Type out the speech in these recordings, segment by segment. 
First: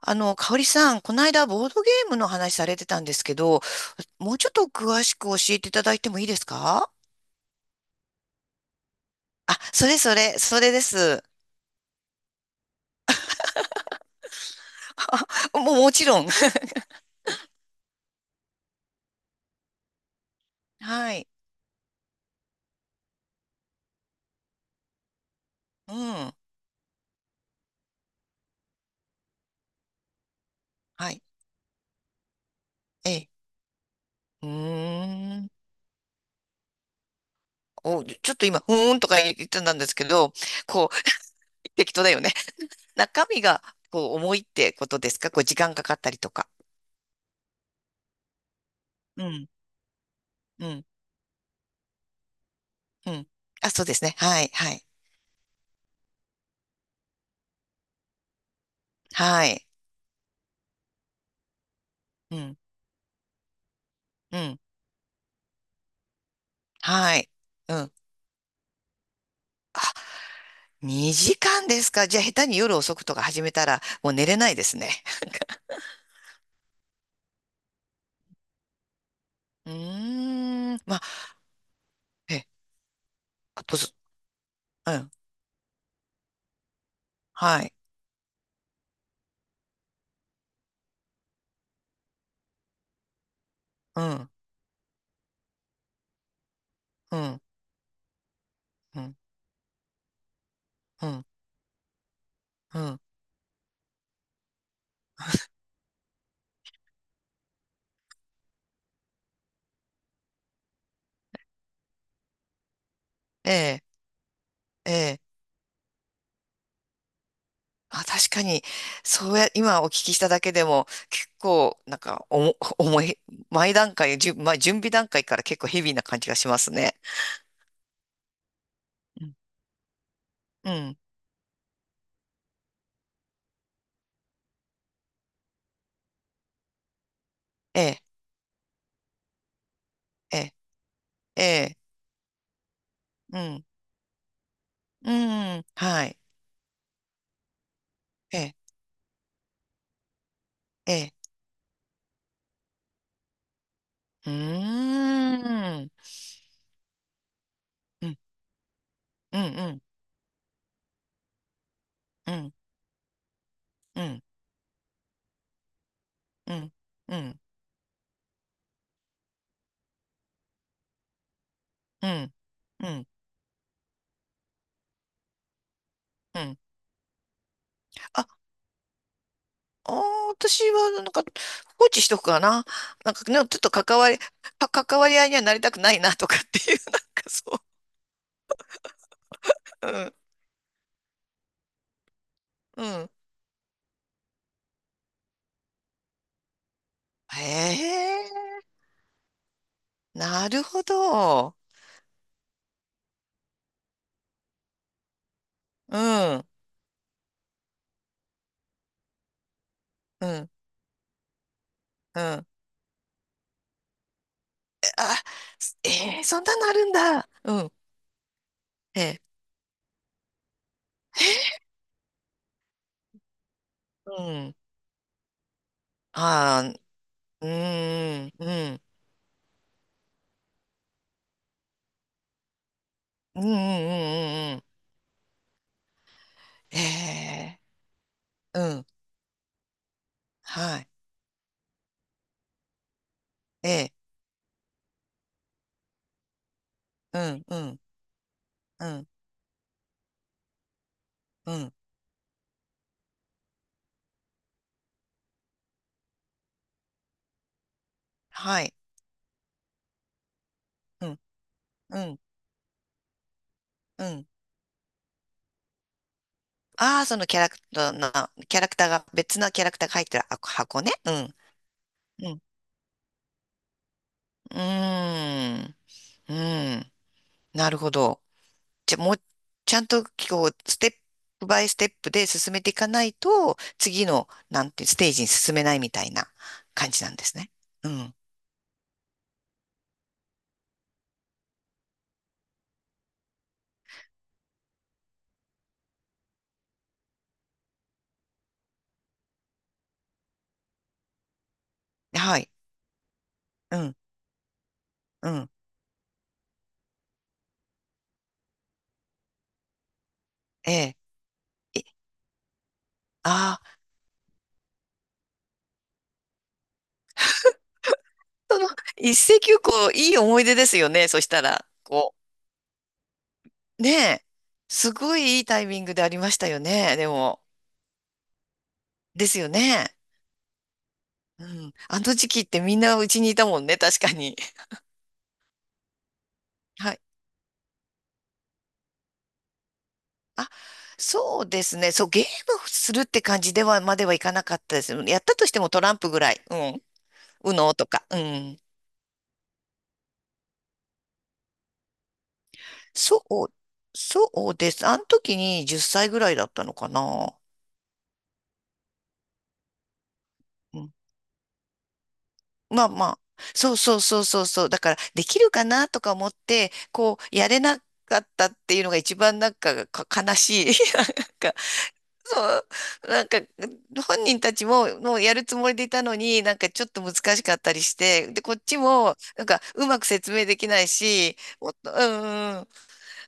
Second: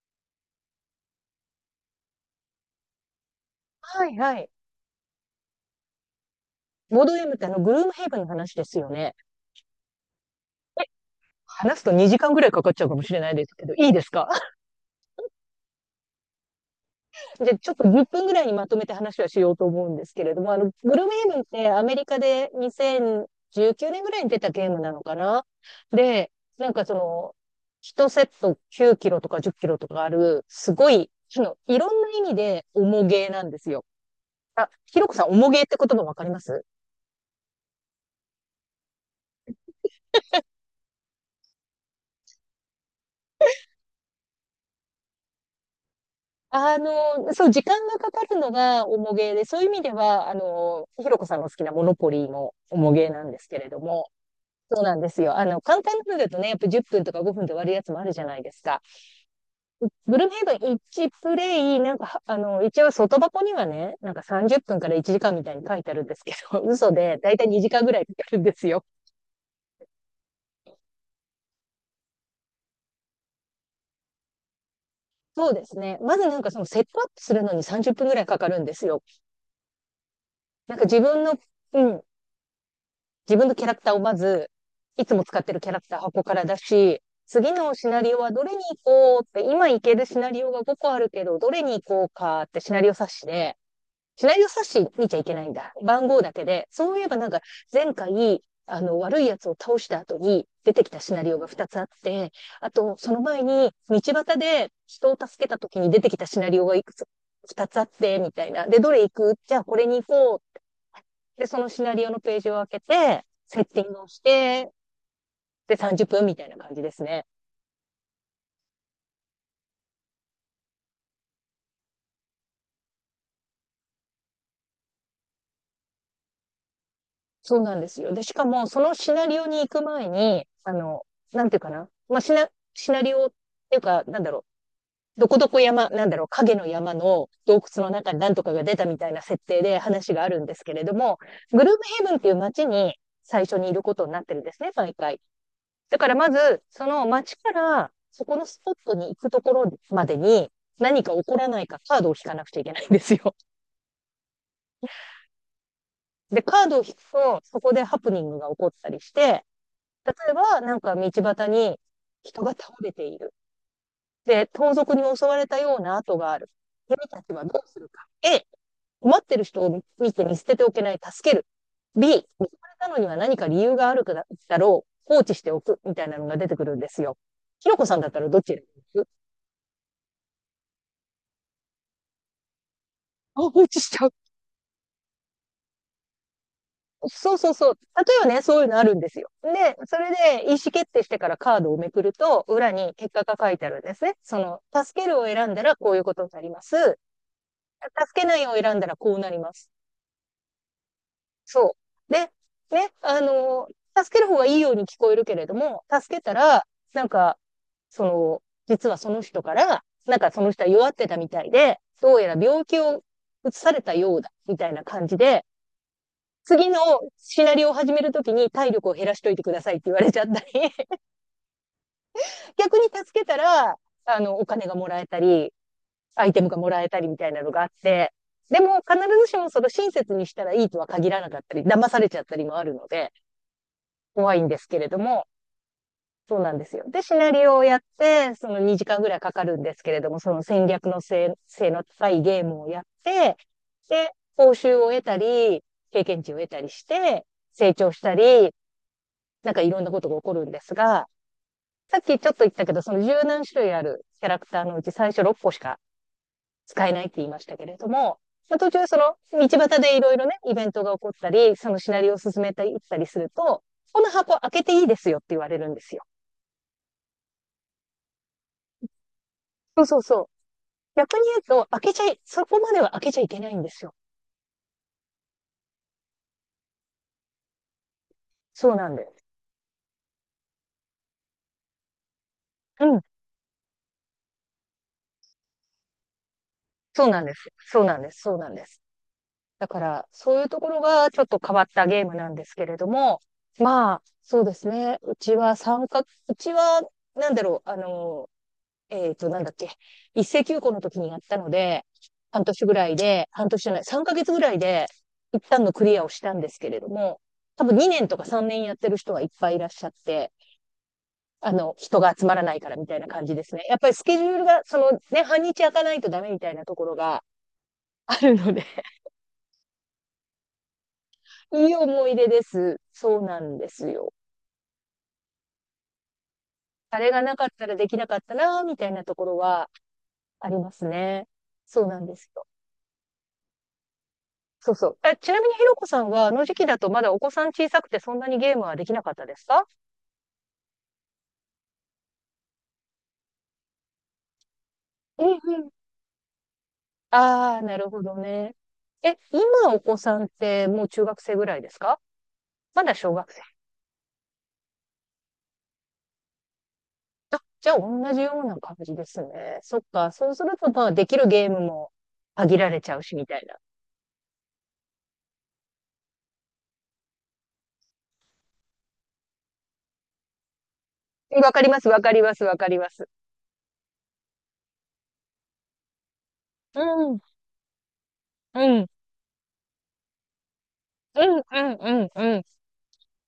香織さん、この間ボードゲームの話されてたんですけど、はいもはうちい。ょっと詳しく教えていただいてもいいですか？ボードゲームってグルームヘイブンの話ですよね。あ、それそれ、それです。話すと2時間ぐらいかかっちゃうかもしれないですけど、いいですか？ もうもちろん。じゃあちょっと10分ぐらいにまとめて話はしようと思うんですけれども、グルームはヘい。イブンってアメリカで2019年ぐらいに出たゲームなのかな。うで、ん。なんかその、1セット9キロとか10キロとかある、すごい、はい。いろんな意味で重えゲえ。ーなんですよ。うーあ、ひろこさん、重ん。ゲーって言葉わかります？お、ちょっと今、うーんとか言ってたんですけど、こう、適当だよね。中身が、こう、重いってことですか？こう、時間かかったりとか。そう、時間がかかるのが重うげで、ん。そういう意味では、うん。ひろこさんの好きなモノポリーも重げうなん。んですけれあ、どそうですも、ね。はい。はそい。うなんですよ。簡単なのだとね、やっぱ10分とか5分で終わるやつもあるじゃないですか。はい。ブルームヘイブン1プレイ、なんか、うん。一応外箱にはね、なんかう30ん。分から1時間みたいに書いてあるんですけど、嘘はで、だい。いたい2う時間ぐん。らいかかるんですよ。2時間ですか。じゃあ、下手に夜遅くとか始めたら、もう寝れないですね。そうですね。まずなんかそのセットアップするのに30分ぐらいかかるんですよ。うーなんん。かま自あ、分の、うん、え、自分のキあャラとクターず、をまず、ういん。つも使ってるキャラクター箱から出し、次はい。のシナリオはどれに行こうって、今行けるシナリオが5個あるけど、どれに行こうかってシナリオ冊子で、うシん。ナリオ冊子見ちゃいけないんだ。番号だけで。そういえばうなんか、ん。前回、うん。悪いやつを倒した後に出てきたうシナん。リオが2つあって、あうと、ん。その前に、道端で人を助けた時に出てきたシナリオがいくつ、2つあって、みたいな。で、どれ行く？じゃあこれに行こう。で、そのシナリオのページを開けて、えセッテえ。ィングをして、ええ。で、30分みたいな感じですね。あ、確かに、そうや、今お聞きしただけでも、結構、なんか、おも、重い、前段階、じゅ、まあ、準備段階から結構ヘビーな感じがしますね。そうなんですよ。で、しかも、そのシうナん。リオに行く前に、うん。なんていうかな。まあ、シナリオっていうか、なんだろう。どこどこ山、なんだろう、影の山の洞え窟のえ。中に何とかが出たみたいな設定で話があえるんえ。ですけれども、えグルーえ。ブヘブンっていう街にう最初ん。にいることになってるんですね、毎う回。ん。だはからい。まず、その街からそこえのえ。スポットに行くところまでにえ何か起え。こらないかカードを引かなくちゃいけないんですよ。うーん。で、カードを引くと、そこでハうプん。ニングが起こったりしうん。て、うん。例えばなんか道端にう人がん、倒れている。うん、で、盗賊に襲われたような跡がある。うん、君うたちん、はどうするか。A、困ってる人を見て見捨てておけない、助ける。う B、ん、見つかれうたのにん、は何か理由があるだろう、放置しておく、みたいなのがう出てん。くるんですよ。ひろこさんだったあ、らどっち選びます？あー、私は、なんか、放置しとくかな。なんかね、ちょっ落とちし関ちゃわう。り、か関わり合いにはなりたくないなとかっていう、なんかそうそうそそう。例えばね、そういうのあるんですよ。で、それう。で意思決定してからカードをめくると、裏うにん、う結ん。果が書いてあるんですね。その、助けるを選んだらこういうことになります。へ助けないえ、を選んだらこうなります。なるほど。そう。で、ね、助ける方がいいように聞こえるけれども、う助けたん、うん、ら、なんか、その、実はその人から、なんうかそのん。人は弱ってたみたいで、どうやらあ、病気を移されたようだ、みたいな感じで、えー、そんなの次あのるんだ。シうナリオをん、始めるときに体力をえ減らしえ、といてくださいって言われちゃったり、逆に助けたら、うおん。金がもらえたり、アイテムがもああ、らえたりみたいなうのがあって、ん、うでもん、必ずしもその親切にしたらいいとは限らなかったり、騙されちゃったりもあるので、うん、うん、う怖いんん、うん。うでん。すけれども、そうなんですえよ。で、シナリオえ、をやって、そのう2ん、時間ぐらいかかるんですけれども、その戦は略い。の性性の高いゲームをやって、ええ。で、報酬を得たり、経験値を得たりしうて、ん、う成ん、長したり、うん、なんかいろんなことが起こるんですが、うん。さっきちょっと言ったけど、その十何種類あるキャラクターのうち最初6個しか使えないって言いましたけれども、まあ、は途い。中その道端でいろいろね、イベントが起うこっん、たり、そのシうナリオをん、進めていったりすると、こうのん。箱開けていいですよって言われるんですよ。ああ、そのキャラクターな、キャラクターが、別なキャラクそうターがそう入ってそるう。箱ね。う逆にん、言うと、開けちゃい、うん。そこまでは開けちゃいけないんですよ。うーん、うん。なるほど。そうなじんゃあ、でもう、す。ちゃんと、こう、ステップバイステップで進めていうかん。ないと、次の、なんて、ステージに進めないみたいな感じそなうんなでんですす。ね。そううなんでん。す。そうなんです。だから、そういうところがちょっと変わったゲームなんですけれども、まあ、そうですね。うちは、なんだろう、なんだっけ、一斉休校の時にやったので、は半い。年ぐらいで、半年じゃうない、ん、3ヶ月ぐらいで、う一ん。旦のクリアをしたんですけれども、多分2年とか3年やってる人はいっぱいいらっしゃって、ええ。人が集まらないからみたいな感じですあね。やあっー、ぱりスケジュールが、そのね、半日開かないとダメみたいなところがあるのそで。の、一石をこう、いい思い出ですよね。そしたら。いい思いこう、出です。そうなんですねよ。え、すごいいいタイミングでありましたよね、あでれがなも。かったらできなかったな、みたいなとこでろすよはね。ありますね。うん。そうなあんので時す期っよ。てみんなうちにいたもんね、確かに。そうそう。え、ちなみにひろこさんは、あの時期だ とはまい。だお子さん小さくてそんなにゲームはできなかったですか？あ、そうですね。そう、ゲームするって感じでは、まではいかなかったです。やっうんたとしうてもん。トランプぐらい。うん。ウああ、ノなとるほか。どうね。ん。え、今お子さんってもう中学生ぐらいですか？まだ小そ学生。う、そうです。あの時に10歳ぐらいだったのかな。あ、じゃあ同じような感じですね。そっか。そうすると、うまあ、ん。できるゲームも限られまあちゃうまし、あ、みたいな。そうそうそうそうそう。だから、できるかなとか思って、こう、やれなかったっていうのが一番なんか、か悲しい。なんわか、かります、わかります、わそかう、ります。なんか、本人たちも、もうやるつもりでいたのに、なんかうちょっとん。難しかったりして、で、こっちうん。も、なんか、うまく説明できないうし、んうもんっと、ううんうん。んうん、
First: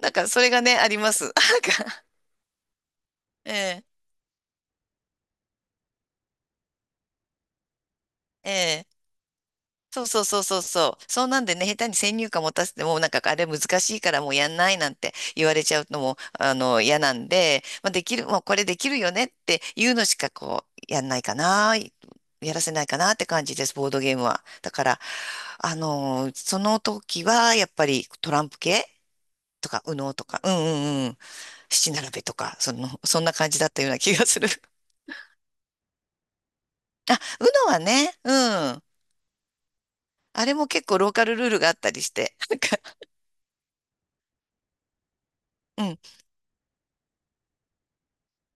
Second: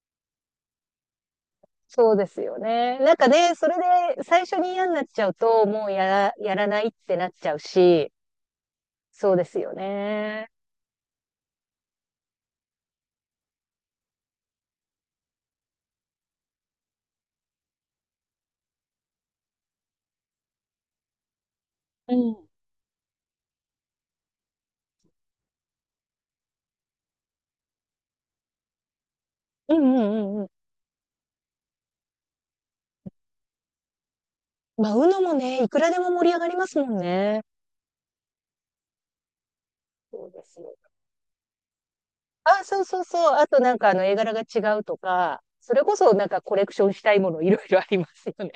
なんか、それがね、あります。なんか、そうですよね。なんかえね、それえ、で最初に嫌になっちゃうと、もうやら、やらないってなっちゃうし、ええ。そうですよそうそうそうね。そうそう。そうなんでね、下手に先入観持たせても、なんかあれ難しいからもうやんないなんて言われちゃうのも、嫌なんで、まあ、できる、もうこれできるよねっていうのしかこう、やんないかな、うん。やらせないかなって感じです、ボードゲームは。だから、その時はやっぱりトランプ系とうか、ん右う脳とんうんか、うん。うんうんうん、七並べとか、その、そんな感じだったような気がする。まあ、u n もね、いくらでも盛り上がりますもん あ、ね。UNO はね、うん。そうであれすもよ。結構ローカルルールがあったりして、なんあ、か、そうそうそう。あとなんかあの絵柄が違うとか、それうこん。そなんかコレクションしたいものいろいろありますよね。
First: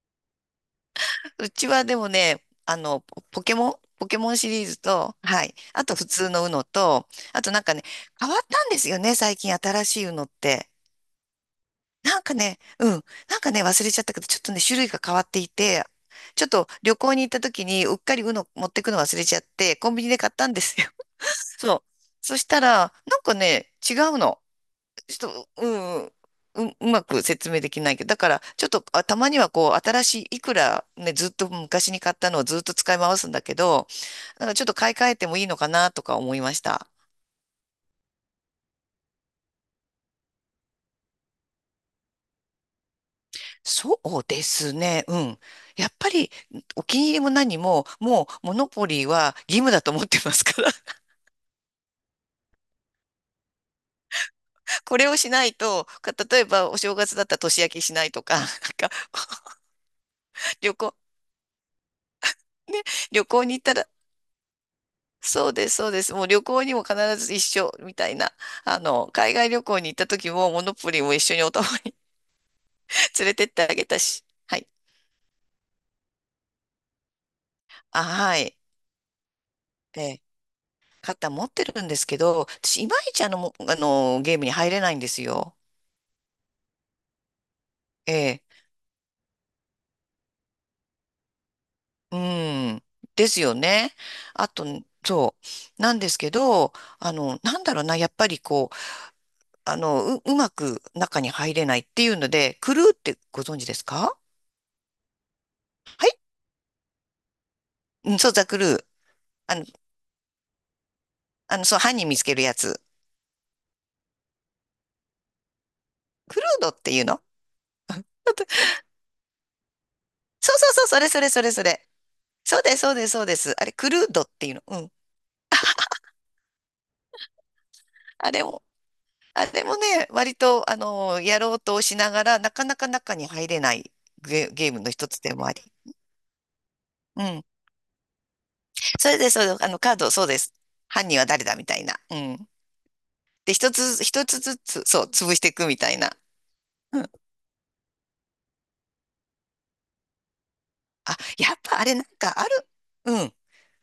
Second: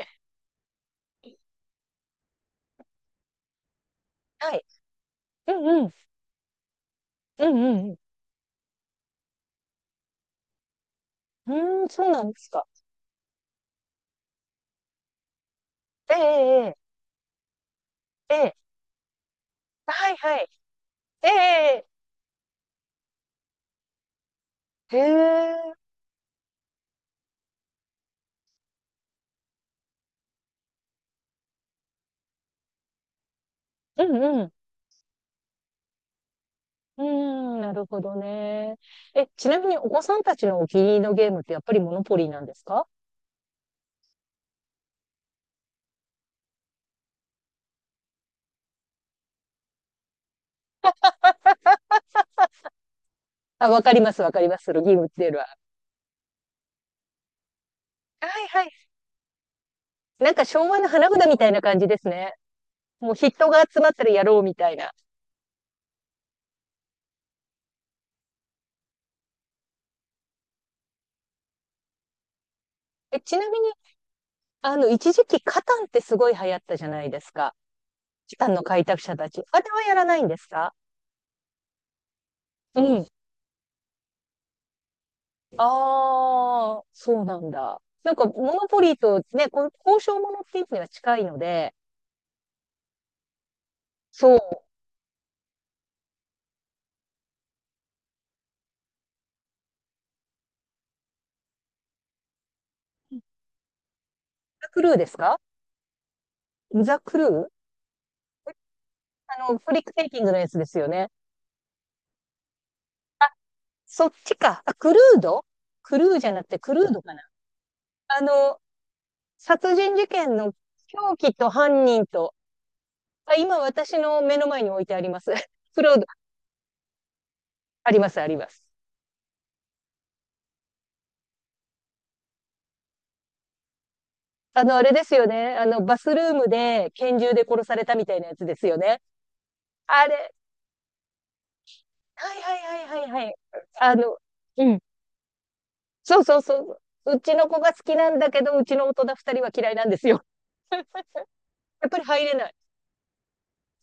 うちはでもね、ポケモンシはい。リーズと、はうい。んあうん。と普通の UNO と、あうとなんんうかね、んう変わったんですよね、最近新しい UNO って。ん。うーん、そうななんんかですね、か。うん。なんかね、忘れちゃったけど、ちょっとね、種類が変わっていて、ちょっえとええ旅行に行った時に、うっかり ええ UNO え。持ってくの忘れちゃって、コンビニはいで買っはたい。んですよ。え そう。えそしたら、なんかね、違うの。ええ。へちょっと、うえ。ん、うん、う、うまく説明できないけど、だから、ちょっと、あ、たまにはこう、新しい、いくらね、ずっと昔に買ったのをずっと使い回すんだけど、うんうなんん。かちょっと買い替えてもいいのかなとか思いました。うーん、なるほどね。え、ちなみにお子さんたちのお気に入りのゲームってやっぱりモノポリーなんですか？そうですね、うん。やっぱり、お気に入りも何も、もう、モノポリーは義務だと思ってますから、あ、わかります、わかります。その ゲーこムれっをていしうのなは。いと、か例えば、お正月だったら年明けしないとはか、ないんはい。か、なんか昭旅和の行、花札みたいな感じですね。ね、もう旅行人に行がった集まら、ったらやろうみたいな。そうです、そうです。もう旅行にも必ず一緒みたいな。海外旅行に行った時も、モノポリーも一緒にお互い え、連れちてっなみてあに、げたし。はい。一時期カタンってすごい流行ったじゃないですか。あ、はカタンい。の開拓者たち。あれはやえらなー、いんですか？肩持ってるんですけど、う私、いまん。いちゲームに入れないんですよ。ああ、そうなんだ。なんか、モえノポリーとね、こう交渉ものっていうのは近いので、ー、うん。ですよね。そう。あと、そう。なんですけど、なんだろうな、やっぱりこう、う、うまく中に入れないっていうので、クルーってご存知ですか？ザ・クルーですか？はい。ザ・クルー。うん、そう、ザ・クルー。あの、フリックテイキングのやつですよね。そう、犯人見つけるやつ。そっちか。あ、クルード。クルーじゃクなルくてードクっルーていドうかの？な。あの、殺人事件そのうそうそう、それ凶それ器そとれそ犯れ。人と。そうです、そうです、そうあ、です。今あれ、ク私ルーのドっ目のていう前の。にう置いん。てあります。クルード、あります、あありれまも、す。あれもね、割と、やろうとしながら、なかなか中に入れないゲ、ゲームあのれで一すつよでもあね。り。バスルームで拳う銃ん。で殺されたみたいなやつですよね。それで、そう、カーあド、そうれ、です。犯人は誰だみたいな。うはいん。はいはいはいはい。で、一あつずつ、の、一つずうん。つ、そう、潰していくみたいな。そうそうそうん。う。うちの子が好きなんだけど、うちの大人二人は嫌いなんですよ。あ、やっぱあやっれぱなりん入れかあない。る。うん。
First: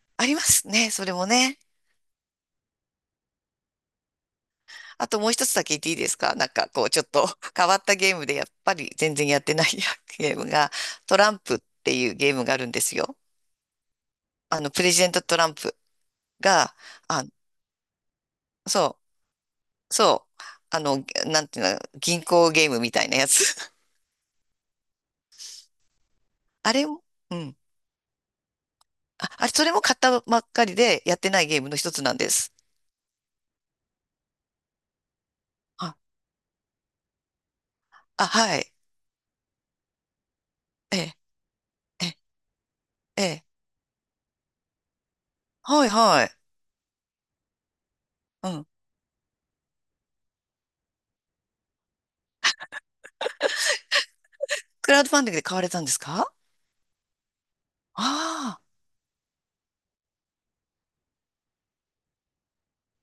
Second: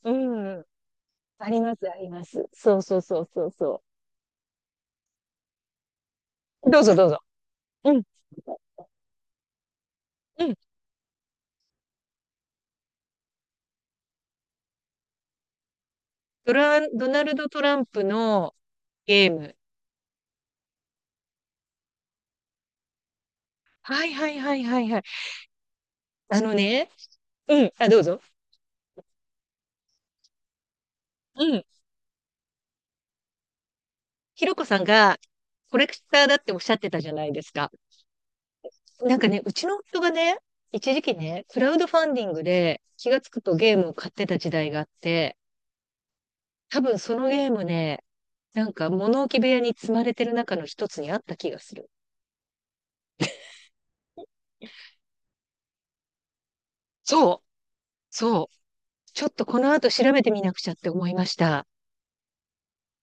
うありまん。すね、それもあね。ります、あります。そうそうそうそうそあともう一つだけ言っていいですか？なんう。かどうこうぞちょっどうぞ。と 変わっうたん、ゲームでやっぱり全然やってない ゲーうムん。がトランプっていうゲームがあるんですよ。あのプレジデントトランプが、ドナあ、ルド・トランプのそゲーム。う、そう、なんていうの、銀行ゲームみたいなやつ。はいはいはいはいはい。あの あれね、も、うん。うん、あ、どうぞ。あ、あれ、それも買ったばっかりでやってなういゲーん。ムの一つなんです。ひろこさんがコレクあ、ターだっておっしゃってたじゃないですか。あ、はい。なんかね、うちの夫がね、一え時期え、ね、クラウドファえンえ、ディングで気がえつくえ。とゲームを買ってた時代があって、はい、はい。多分そのゲームね、うなん。んか物置部屋に積まれてる中の一つにあった気がする。クラウドファンディングで買われたんですか？そう、そう。ああー。ちょっとこの後調べてみなくちゃって思いました。